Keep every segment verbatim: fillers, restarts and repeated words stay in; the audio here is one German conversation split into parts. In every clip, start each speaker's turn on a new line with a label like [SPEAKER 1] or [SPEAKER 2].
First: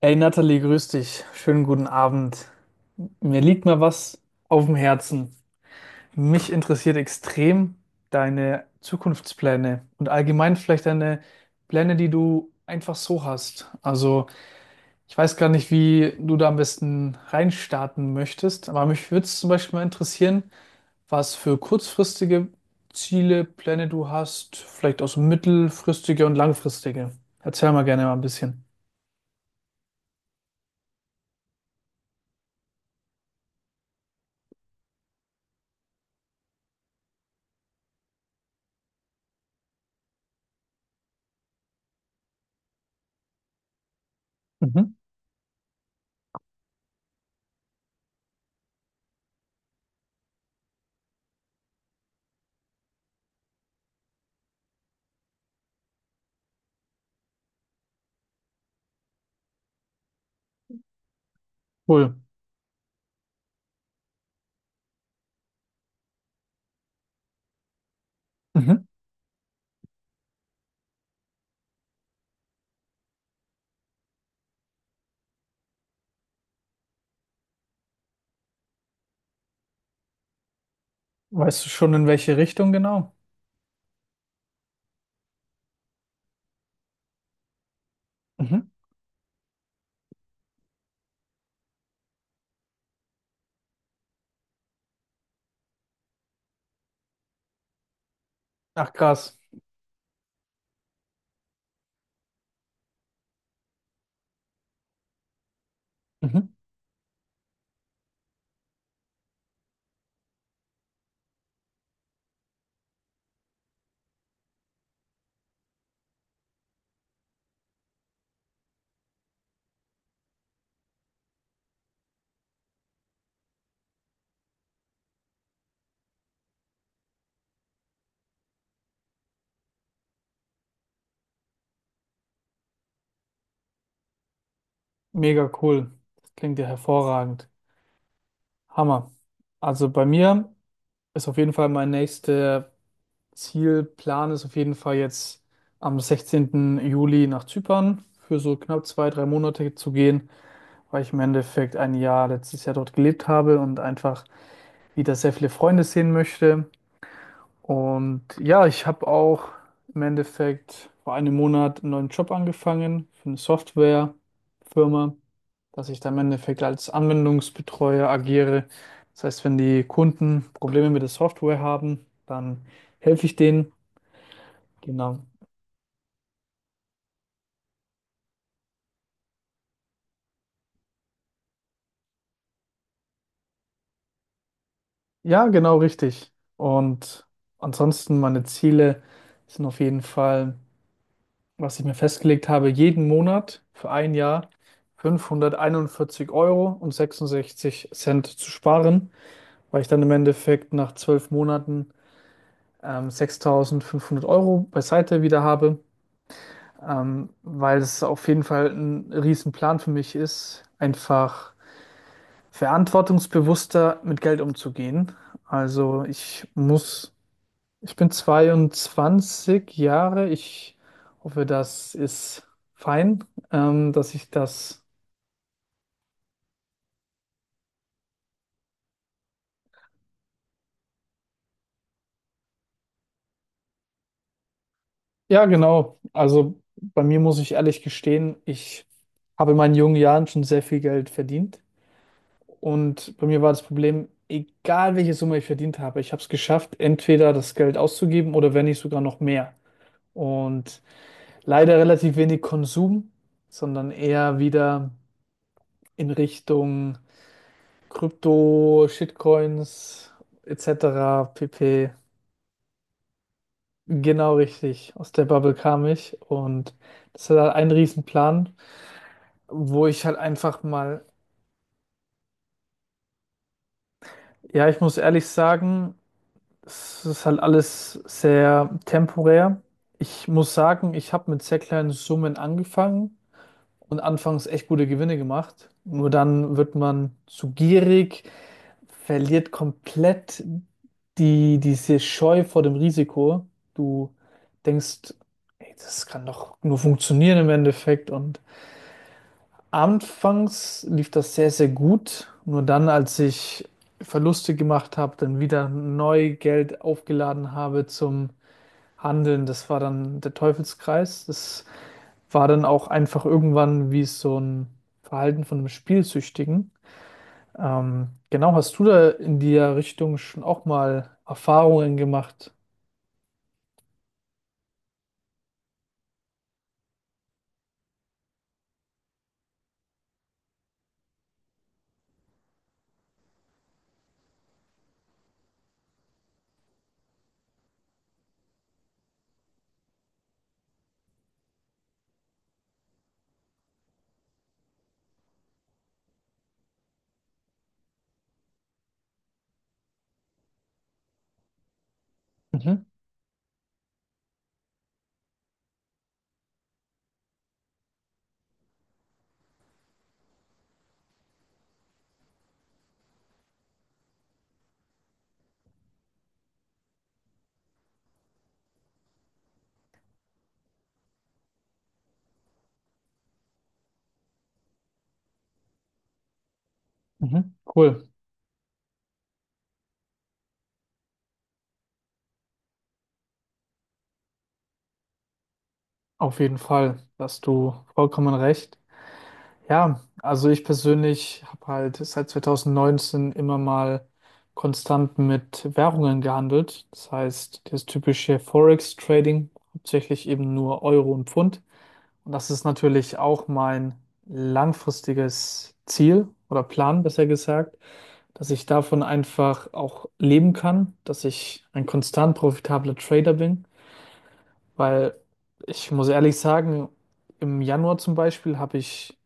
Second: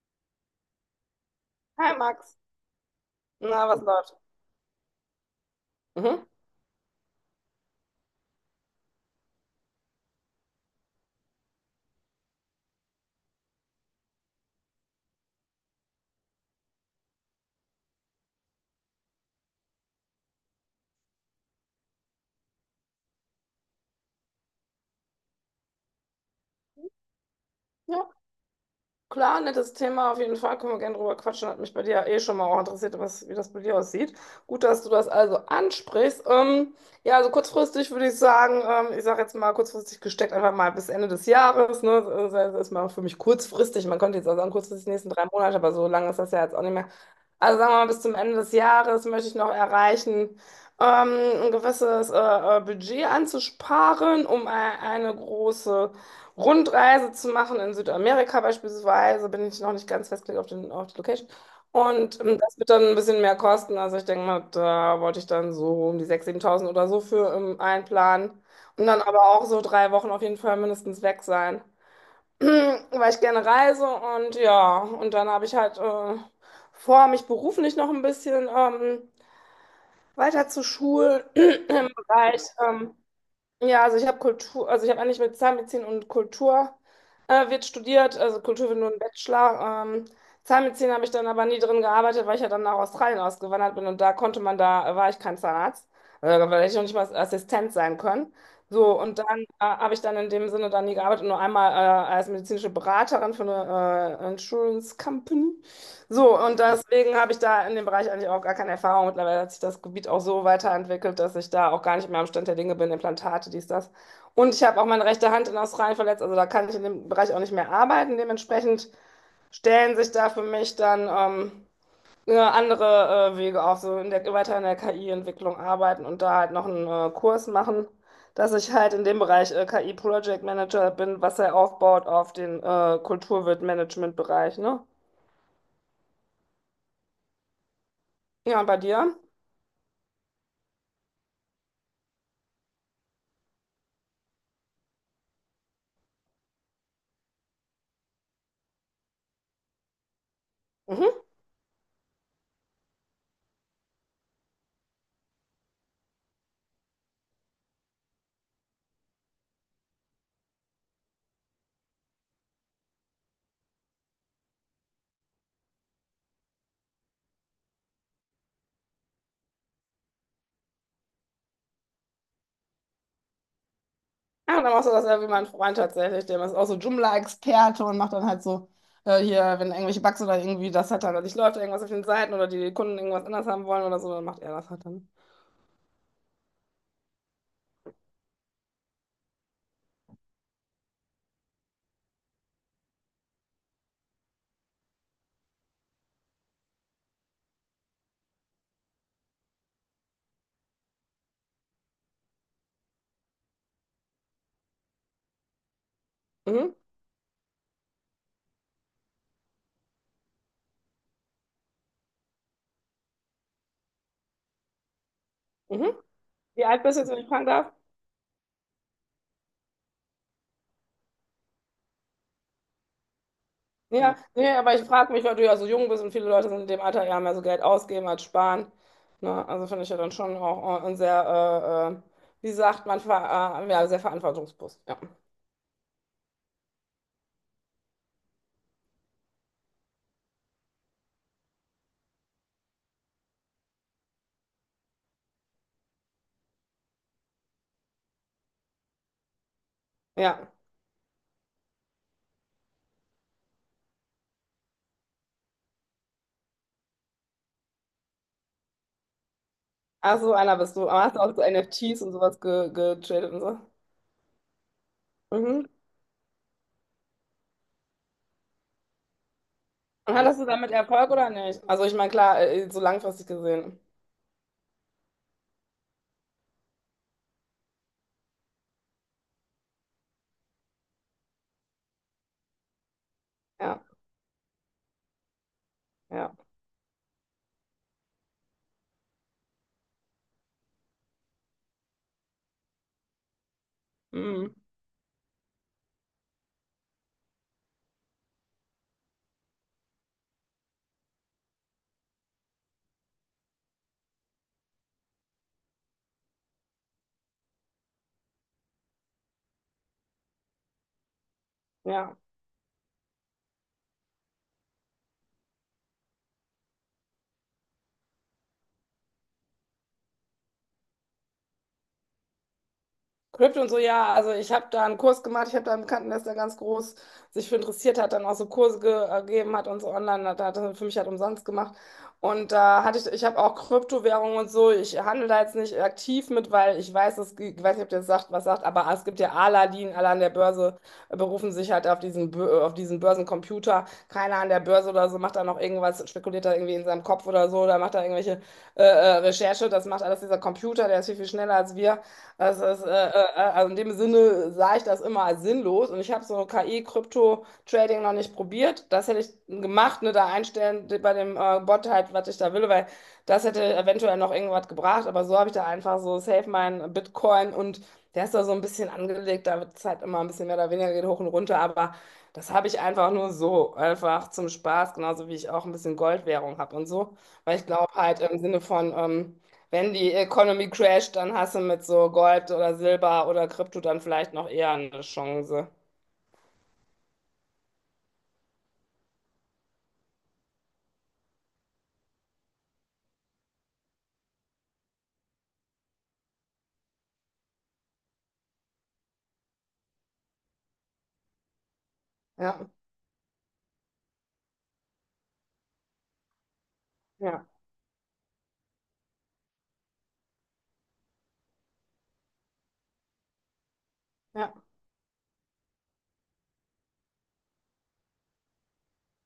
[SPEAKER 1] Hey Nathalie, grüß dich. Schönen guten
[SPEAKER 2] Hi Max,
[SPEAKER 1] Abend. Mir liegt
[SPEAKER 2] na,
[SPEAKER 1] mal
[SPEAKER 2] was läuft?
[SPEAKER 1] was auf dem Herzen.
[SPEAKER 2] Mhm.
[SPEAKER 1] Mich interessiert extrem deine Zukunftspläne und allgemein vielleicht deine Pläne, die du einfach so hast. Also ich weiß gar nicht, wie du da am besten reinstarten möchtest, aber mich würde es zum Beispiel mal interessieren, was für kurzfristige Ziele, Pläne du hast, vielleicht auch so mittelfristige und langfristige. Erzähl mal gerne
[SPEAKER 2] Ja,
[SPEAKER 1] mal ein bisschen.
[SPEAKER 2] klar, nettes Thema auf jeden Fall. Können wir gerne drüber quatschen. Hat mich bei dir eh schon mal auch interessiert, was, wie das bei dir aussieht. Gut, dass du das also ansprichst. Ähm, ja, also kurzfristig würde ich sagen, ähm, ich sage jetzt mal kurzfristig gesteckt, einfach mal bis Ende des Jahres. Ne? Das das ist mal für mich kurzfristig. Man könnte jetzt auch sagen, kurzfristig die
[SPEAKER 1] Mhm.
[SPEAKER 2] nächsten drei Monate, aber so lange ist das ja jetzt auch nicht mehr. Also sagen wir mal, bis zum Ende des Jahres möchte ich noch erreichen, ähm, ein gewisses äh, äh, Budget anzusparen, um e- eine große Rundreise zu machen in Südamerika beispielsweise, bin ich noch nicht ganz festgelegt auf den, auf die Location.
[SPEAKER 1] Cool.
[SPEAKER 2] Und ähm, das wird dann ein bisschen mehr kosten. Also ich denke mal, da wollte ich dann so um die sechstausend, siebentausend oder so für ähm, einplanen. Und
[SPEAKER 1] Mhm.
[SPEAKER 2] dann aber auch so drei Wochen auf jeden Fall mindestens weg sein, weil ich gerne reise. Und ja, und dann habe ich halt äh, vor, mich beruflich noch ein bisschen ähm, weiter zu schulen
[SPEAKER 1] Weißt du
[SPEAKER 2] im
[SPEAKER 1] schon, in welche
[SPEAKER 2] Bereich.
[SPEAKER 1] Richtung
[SPEAKER 2] Ähm,
[SPEAKER 1] genau?
[SPEAKER 2] ja, also ich habe Kultur, also ich habe eigentlich mit Zahnmedizin und Kultur äh, wird studiert, also
[SPEAKER 1] Mhm.
[SPEAKER 2] Kultur wird nur ein Bachelor. Ähm, Zahnmedizin habe ich dann aber nie drin gearbeitet, weil ich ja dann nach Australien ausgewandert bin und da konnte man, da war ich kein Zahnarzt, äh, da hätte ich noch nicht mal Assistent sein können.
[SPEAKER 1] Ach
[SPEAKER 2] So, und
[SPEAKER 1] krass.
[SPEAKER 2] dann äh, habe ich dann in dem Sinne dann nie gearbeitet, nur einmal äh, als medizinische Beraterin für eine äh, Insurance Company. So,
[SPEAKER 1] Mhm.
[SPEAKER 2] und deswegen habe ich da in dem Bereich eigentlich auch gar keine Erfahrung. Mittlerweile hat sich das Gebiet auch so weiterentwickelt, dass ich da auch gar nicht mehr am Stand der Dinge bin, Implantate, dies, das. Und ich habe auch meine rechte Hand in Australien verletzt, also da kann ich in dem Bereich auch nicht mehr arbeiten. Dementsprechend stellen sich da für mich dann ähm, äh, andere äh, Wege auf, so in der, weiter in der K I-Entwicklung arbeiten und da halt noch einen äh, Kurs machen, dass ich halt in dem Bereich äh, K I Project Manager bin, was er aufbaut auf den äh, Kulturwirt-Management-Bereich, ne?
[SPEAKER 1] Mega cool. Das klingt ja hervorragend.
[SPEAKER 2] Ja, und bei
[SPEAKER 1] Hammer.
[SPEAKER 2] dir?
[SPEAKER 1] Also bei mir ist auf jeden Fall mein nächster Zielplan ist auf jeden Fall jetzt am sechzehnten Juli nach Zypern für so knapp zwei, drei Monate zu gehen, weil ich
[SPEAKER 2] Mhm.
[SPEAKER 1] im Endeffekt ein Jahr letztes Jahr dort gelebt habe und einfach wieder sehr viele Freunde sehen möchte. Und ja, ich habe auch im Endeffekt vor einem Monat einen neuen Job angefangen für eine Softwarefirma, dass ich da im Endeffekt als Anwendungsbetreuer agiere. Das heißt, wenn die Kunden Probleme mit der Software haben, dann helfe ich denen.
[SPEAKER 2] Ja, und dann machst du das ja
[SPEAKER 1] Genau.
[SPEAKER 2] wie mein Freund tatsächlich. Der ist auch so Joomla-Experte und macht dann halt so, äh, hier, wenn irgendwelche Bugs oder irgendwie das hat dann nicht läuft, irgendwas auf den Seiten oder die Kunden irgendwas anders haben wollen oder so, dann macht er das halt dann.
[SPEAKER 1] Ja, genau richtig. Und ansonsten meine Ziele sind auf jeden Fall. was ich mir festgelegt habe, jeden Monat für ein Jahr fünfhunderteinundvierzig Euro und sechsundsechzig Cent zu sparen, weil ich dann im Endeffekt nach zwölf Monaten ähm, sechstausendfünfhundert Euro beiseite wieder habe,
[SPEAKER 2] Mhm,
[SPEAKER 1] ähm, weil es auf jeden Fall ein Riesenplan für mich ist, einfach verantwortungsbewusster mit Geld umzugehen.
[SPEAKER 2] mhm.
[SPEAKER 1] Also ich
[SPEAKER 2] Wie alt bist du jetzt,
[SPEAKER 1] muss
[SPEAKER 2] wenn ich fragen darf?
[SPEAKER 1] Ich bin zweiundzwanzig Jahre. Ich hoffe, das ist fein, ähm, dass
[SPEAKER 2] Ja,
[SPEAKER 1] ich
[SPEAKER 2] nee, aber
[SPEAKER 1] das.
[SPEAKER 2] ich frage mich, weil du ja so jung bist und viele Leute sind in dem Alter ja mehr so Geld ausgeben als sparen. Ne? Also finde ich ja dann schon auch äh, ein sehr, äh, äh, wie sagt man, ver äh, ja, sehr verantwortungsbewusst. Ja.
[SPEAKER 1] Ja, genau. Also bei mir muss ich ehrlich gestehen, ich habe in meinen jungen Jahren schon sehr viel Geld verdient. Und bei mir war das Problem, egal welche Summe ich verdient habe, ich habe es geschafft, entweder das Geld auszugeben oder wenn nicht sogar noch mehr.
[SPEAKER 2] Ja.
[SPEAKER 1] Und leider relativ wenig Konsum, sondern eher wieder in Richtung. Krypto, Shitcoins
[SPEAKER 2] Ach so, einer bist du. Aber hast du
[SPEAKER 1] et cetera
[SPEAKER 2] auch so
[SPEAKER 1] pp.
[SPEAKER 2] N F Ts und sowas ge getradet und so?
[SPEAKER 1] Genau richtig. Aus der Bubble
[SPEAKER 2] Mhm.
[SPEAKER 1] kam ich und das war halt ein Riesenplan, wo ich
[SPEAKER 2] Und
[SPEAKER 1] halt
[SPEAKER 2] hattest du
[SPEAKER 1] einfach
[SPEAKER 2] damit
[SPEAKER 1] mal,
[SPEAKER 2] Erfolg oder nicht? Also ich meine, klar, äh, so langfristig gesehen.
[SPEAKER 1] ja, ich muss ehrlich sagen, es ist halt alles sehr temporär. Ich muss sagen, ich habe mit sehr kleinen Summen angefangen
[SPEAKER 2] Ja,
[SPEAKER 1] und anfangs echt gute Gewinne gemacht. Nur
[SPEAKER 2] ja.
[SPEAKER 1] dann wird man zu gierig, verliert komplett die, diese Scheu vor dem Risiko. Du
[SPEAKER 2] Mhm.
[SPEAKER 1] denkst, ey, das kann doch nur funktionieren im Endeffekt. Und anfangs lief das sehr, sehr gut. Nur dann, als ich Verluste gemacht habe, dann wieder neu Geld aufgeladen habe zum Handeln, das war dann der Teufelskreis. Das
[SPEAKER 2] Ja.
[SPEAKER 1] war dann auch einfach irgendwann wie so ein Verhalten von einem Spielsüchtigen. Ähm, genau, hast du da in der Richtung schon auch mal Erfahrungen gemacht?
[SPEAKER 2] Krypto und so, ja, also ich habe da einen Kurs gemacht, ich habe da einen Bekannten, der ist da ganz groß sich für interessiert hat, dann auch so Kurse ge äh, gegeben hat und so online, hat, hat er für mich halt umsonst gemacht. Und da hatte ich, ich habe auch Kryptowährungen und so, ich handle da jetzt nicht aktiv mit, weil ich weiß, es, ich weiß nicht, ob ihr das sagt, was sagt, aber es gibt ja Aladdin, alle an der Börse äh, berufen sich halt auf diesen, Bö- auf diesen Börsencomputer, keiner an der Börse oder so macht da noch irgendwas, spekuliert da irgendwie in seinem Kopf oder so, oder macht da irgendwelche äh, äh, Recherche, das macht alles dieser Computer, der ist viel, viel schneller als wir. Also, es,
[SPEAKER 1] Mhm,
[SPEAKER 2] äh, äh, äh, also in dem Sinne sah ich das immer als sinnlos und ich habe so K I-Krypto-Trading noch nicht probiert. Das hätte ich gemacht, ne, da einstellen bei dem äh, Bot halt, was ich da will, weil das hätte eventuell noch irgendwas gebracht, aber so habe ich da einfach so safe mein Bitcoin und der ist da so ein bisschen angelegt, da wird es halt immer ein bisschen mehr oder weniger geht hoch und runter, aber das habe ich einfach nur so, einfach zum Spaß, genauso wie ich auch ein bisschen Goldwährung habe und so,
[SPEAKER 1] mhm,
[SPEAKER 2] weil ich glaube
[SPEAKER 1] cool.
[SPEAKER 2] halt im Sinne von, ähm, wenn die Economy crasht, dann hast du mit so Gold oder Silber oder Krypto dann vielleicht noch eher eine Chance.
[SPEAKER 1] Auf jeden Fall, da hast du vollkommen recht. Ja, also ich persönlich habe halt seit zwanzig neunzehn immer mal konstant mit Währungen gehandelt. Das heißt, das typische Forex-Trading, hauptsächlich eben nur Euro und Pfund. Und das
[SPEAKER 2] Ja,
[SPEAKER 1] ist natürlich auch mein langfristiges Ziel oder Plan, besser
[SPEAKER 2] ja,
[SPEAKER 1] gesagt, dass ich davon einfach auch leben kann, dass ich ein konstant profitabler Trader bin,
[SPEAKER 2] ja,
[SPEAKER 1] weil ich muss ehrlich sagen, im Januar zum Beispiel habe ich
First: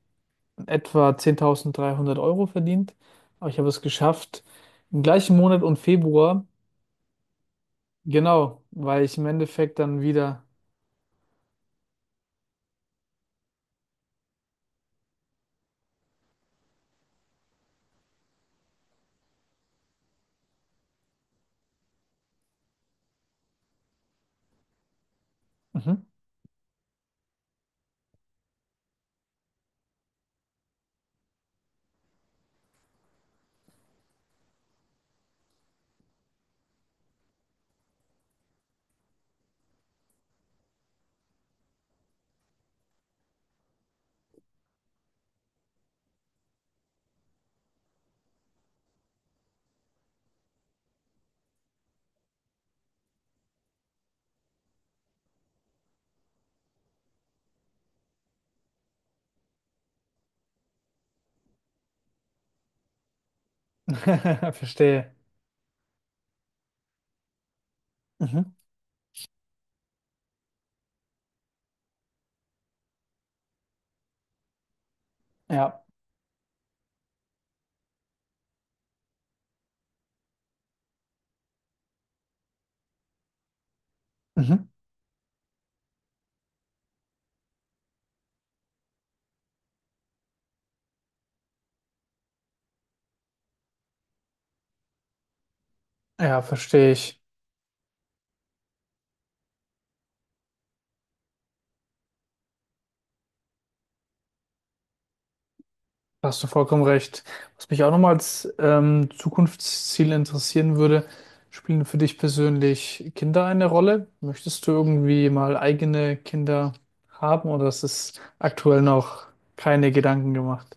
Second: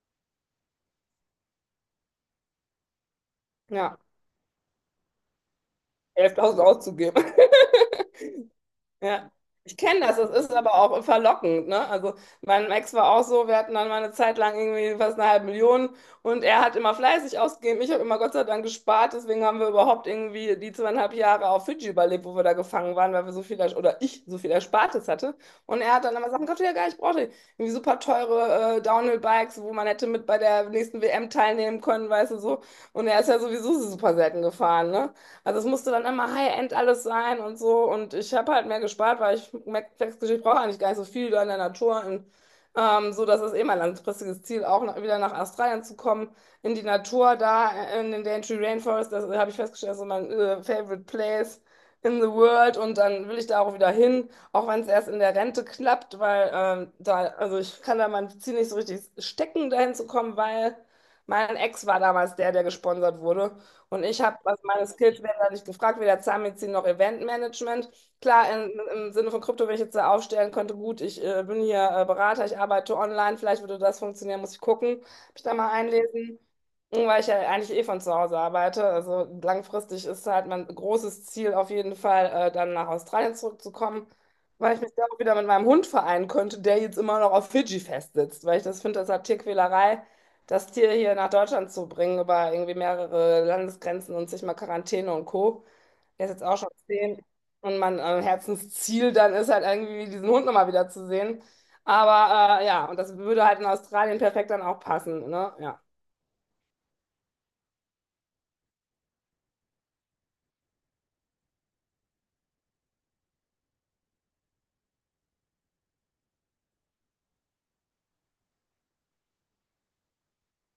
[SPEAKER 1] etwa zehntausenddreihundert Euro verdient, aber ich habe es
[SPEAKER 2] ja.
[SPEAKER 1] geschafft, im gleichen Monat und Februar,
[SPEAKER 2] elftausend auszugeben.
[SPEAKER 1] genau, weil ich im
[SPEAKER 2] Ja, ich
[SPEAKER 1] Endeffekt dann
[SPEAKER 2] kenne das, es
[SPEAKER 1] wieder,
[SPEAKER 2] ist aber auch verlockend, ne? Also mein Ex war auch so, wir hatten dann mal eine Zeit lang irgendwie fast eine halbe Million und er hat immer fleißig ausgegeben. Ich habe immer Gott sei Dank gespart, deswegen haben wir überhaupt irgendwie die zweieinhalb Jahre auf Fidschi überlebt, wo wir da gefangen waren, weil wir so viel, ers- oder ich so viel Erspartes hatte. Und er
[SPEAKER 1] mhm.
[SPEAKER 2] hat dann immer Sachen gekauft, die er gar nicht brauchte. Irgendwie super teure äh, Downhill-Bikes, wo man hätte mit bei der nächsten W M teilnehmen können, weißt du so. Und er ist ja sowieso super selten gefahren, ne? Also es musste dann immer High-End alles sein und so. Und ich habe halt mehr gespart, weil ich merke, ich brauche eigentlich gar nicht so viel da in der Natur. Und, ähm, so, dass es eh mein langfristiges Ziel, auch noch, wieder nach Australien zu kommen, in die Natur da, äh, in den Daintree Rainforest. Das habe ich festgestellt, das ist so mein äh, favorite place in the world. Und dann will ich da auch wieder hin, auch wenn es erst in der Rente klappt, weil ähm, da, also ich kann da mein Ziel nicht so richtig stecken, dahin zu kommen, weil mein Ex war damals der, der gesponsert wurde. Und ich habe, also meine
[SPEAKER 1] Verstehe.
[SPEAKER 2] Skills werden da nicht gefragt, weder Zahnmedizin noch Eventmanagement. Klar,
[SPEAKER 1] Mhm.
[SPEAKER 2] in, im Sinne von Krypto, wenn ich jetzt da aufstellen könnte, gut, ich äh, bin hier äh, Berater, ich arbeite online, vielleicht würde das funktionieren, muss ich gucken, mich da mal
[SPEAKER 1] Ja,
[SPEAKER 2] einlesen, weil ich ja eigentlich eh von zu Hause arbeite. Also langfristig ist halt mein großes Ziel auf jeden Fall, äh, dann nach Australien zurückzukommen,
[SPEAKER 1] mhm.
[SPEAKER 2] weil ich mich da auch wieder mit meinem Hund vereinen könnte, der jetzt immer noch auf Fidschi festsitzt, weil ich das finde, das hat Tierquälerei das Tier hier nach Deutschland zu bringen, über irgendwie mehrere Landesgrenzen und sich mal Quarantäne und Co. Der ist
[SPEAKER 1] Ja,
[SPEAKER 2] jetzt auch schon
[SPEAKER 1] verstehe ich.
[SPEAKER 2] zehn. Und mein äh, Herzensziel dann ist halt irgendwie, diesen Hund nochmal wieder zu sehen. Aber äh, ja, und das würde halt in Australien perfekt dann auch passen, ne? Ja.
[SPEAKER 1] Da hast du vollkommen recht. Was mich auch nochmal als ähm, Zukunftsziel interessieren würde, spielen für dich persönlich Kinder eine Rolle? Möchtest du irgendwie mal eigene Kinder haben oder ist es aktuell noch keine Gedanken gemacht?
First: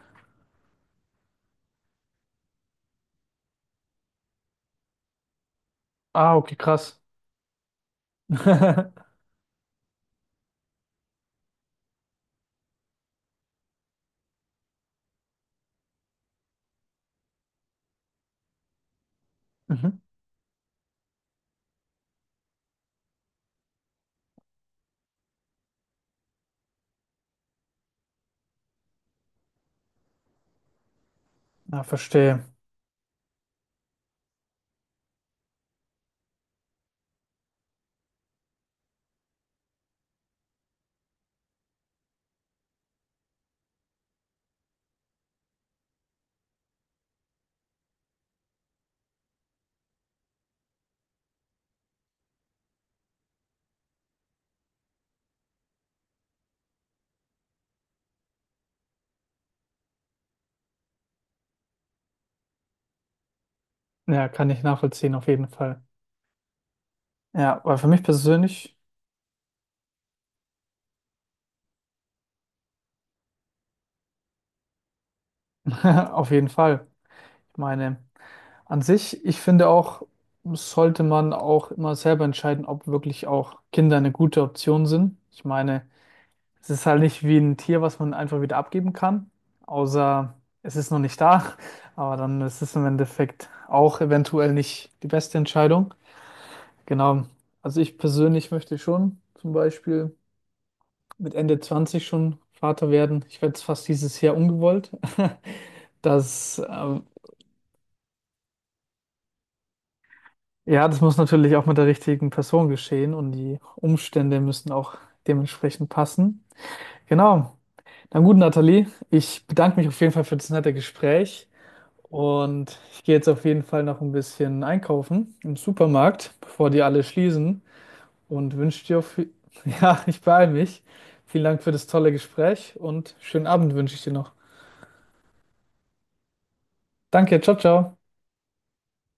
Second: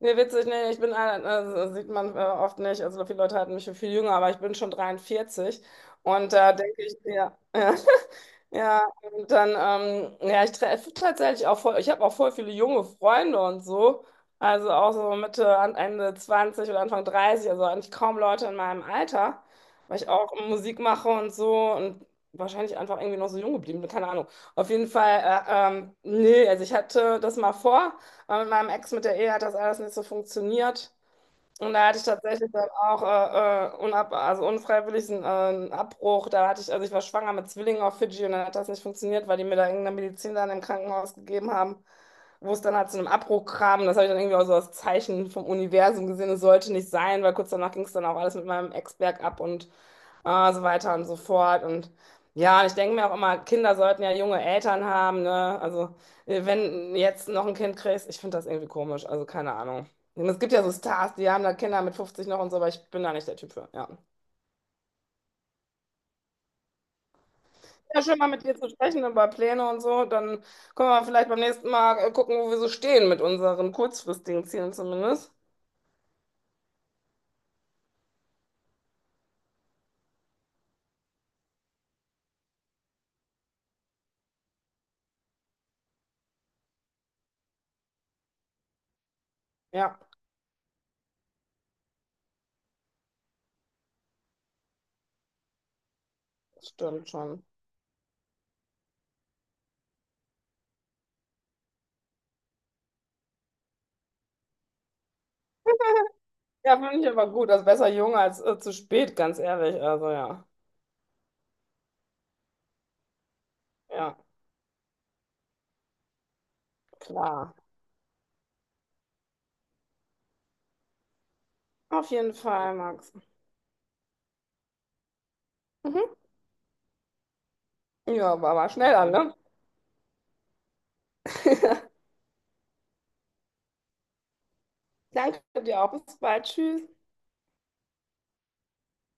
[SPEAKER 2] Nee, witzig, nee, ich bin, ein- äh, sieht man äh, oft nicht, also viele Leute halten mich für viel jünger, aber ich bin schon dreiundvierzig und
[SPEAKER 1] Ah,
[SPEAKER 2] da
[SPEAKER 1] okay,
[SPEAKER 2] äh, denke ich,
[SPEAKER 1] krass.
[SPEAKER 2] ja, ja. Ja, und dann, ähm, ja, ich treffe tatsächlich auch voll, ich habe auch voll viele junge Freunde und so. Also auch so Mitte, an- Ende zwanzig oder Anfang dreißig, also eigentlich kaum Leute in meinem Alter, weil
[SPEAKER 1] Mhm.
[SPEAKER 2] ich auch Musik mache und so und wahrscheinlich einfach irgendwie noch so jung geblieben bin, keine Ahnung. Auf jeden Fall, äh, ähm, nee, also ich hatte das mal vor, aber mit meinem Ex, mit der Ehe hat das alles nicht so funktioniert. Und
[SPEAKER 1] Ja,
[SPEAKER 2] da hatte ich
[SPEAKER 1] verstehe.
[SPEAKER 2] tatsächlich dann auch äh, äh, unab also unfreiwillig einen, äh, einen Abbruch. Da hatte ich, also ich war schwanger mit Zwillingen auf Fidschi und dann hat das nicht funktioniert, weil die mir da irgendeine Medizin dann im Krankenhaus gegeben haben, wo es dann halt zu einem Abbruch kam. Das habe ich dann irgendwie auch so als Zeichen vom Universum gesehen. Es sollte nicht sein, weil kurz danach ging es dann auch alles mit meinem Ex bergab und Ah, so weiter und so fort. Und ja, ich denke mir auch immer, Kinder sollten ja junge Eltern haben, ne? Also, äh, wenn jetzt noch ein Kind kriegst, ich finde das irgendwie komisch. Also, keine Ahnung. Es gibt ja so Stars, die haben da Kinder mit fünfzig noch und so, aber ich bin da nicht der Typ für. Ja.
[SPEAKER 1] Ja, kann ich nachvollziehen, auf jeden Fall. Ja, weil für mich
[SPEAKER 2] Ja, schön mal mit dir zu
[SPEAKER 1] persönlich,
[SPEAKER 2] sprechen über Pläne und so. Dann können wir vielleicht beim nächsten Mal äh, gucken, wo wir so stehen mit unseren kurzfristigen Zielen zumindest.
[SPEAKER 1] auf jeden Fall. Ich meine, an sich, ich finde auch, sollte man auch immer selber entscheiden, ob wirklich auch Kinder eine gute Option sind. Ich meine, es ist halt nicht wie ein Tier, was man einfach wieder abgeben kann,
[SPEAKER 2] Ja,
[SPEAKER 1] außer es ist noch nicht da. Aber dann ist es im Endeffekt auch eventuell nicht die beste Entscheidung.
[SPEAKER 2] stimmt
[SPEAKER 1] Genau.
[SPEAKER 2] schon.
[SPEAKER 1] Also ich persönlich möchte schon zum Beispiel mit Ende zwanzig schon Vater werden. Ich werde es fast dieses Jahr ungewollt. Das
[SPEAKER 2] Ja,
[SPEAKER 1] äh,
[SPEAKER 2] finde ich aber gut. Also besser jung als äh, zu spät, ganz ehrlich. Also, ja.
[SPEAKER 1] Ja, das muss natürlich auch mit der richtigen Person geschehen und die
[SPEAKER 2] Ja,
[SPEAKER 1] Umstände müssen auch dementsprechend passen.
[SPEAKER 2] klar.
[SPEAKER 1] Genau. Na gut, Nathalie, ich bedanke mich auf jeden Fall für das nette Gespräch
[SPEAKER 2] Auf jeden Fall,
[SPEAKER 1] und ich
[SPEAKER 2] Max.
[SPEAKER 1] gehe jetzt auf jeden Fall noch ein bisschen einkaufen im
[SPEAKER 2] Mhm.
[SPEAKER 1] Supermarkt, bevor die alle schließen
[SPEAKER 2] Ja,
[SPEAKER 1] und
[SPEAKER 2] war, war
[SPEAKER 1] wünsche
[SPEAKER 2] schnell
[SPEAKER 1] dir,
[SPEAKER 2] an,
[SPEAKER 1] auf...
[SPEAKER 2] ne?
[SPEAKER 1] ja, ich beeile mich. Vielen Dank für das tolle Gespräch und schönen Abend wünsche ich dir noch.
[SPEAKER 2] Danke dir auch. Bis bald. Tschüss.
[SPEAKER 1] Danke, ciao, ciao.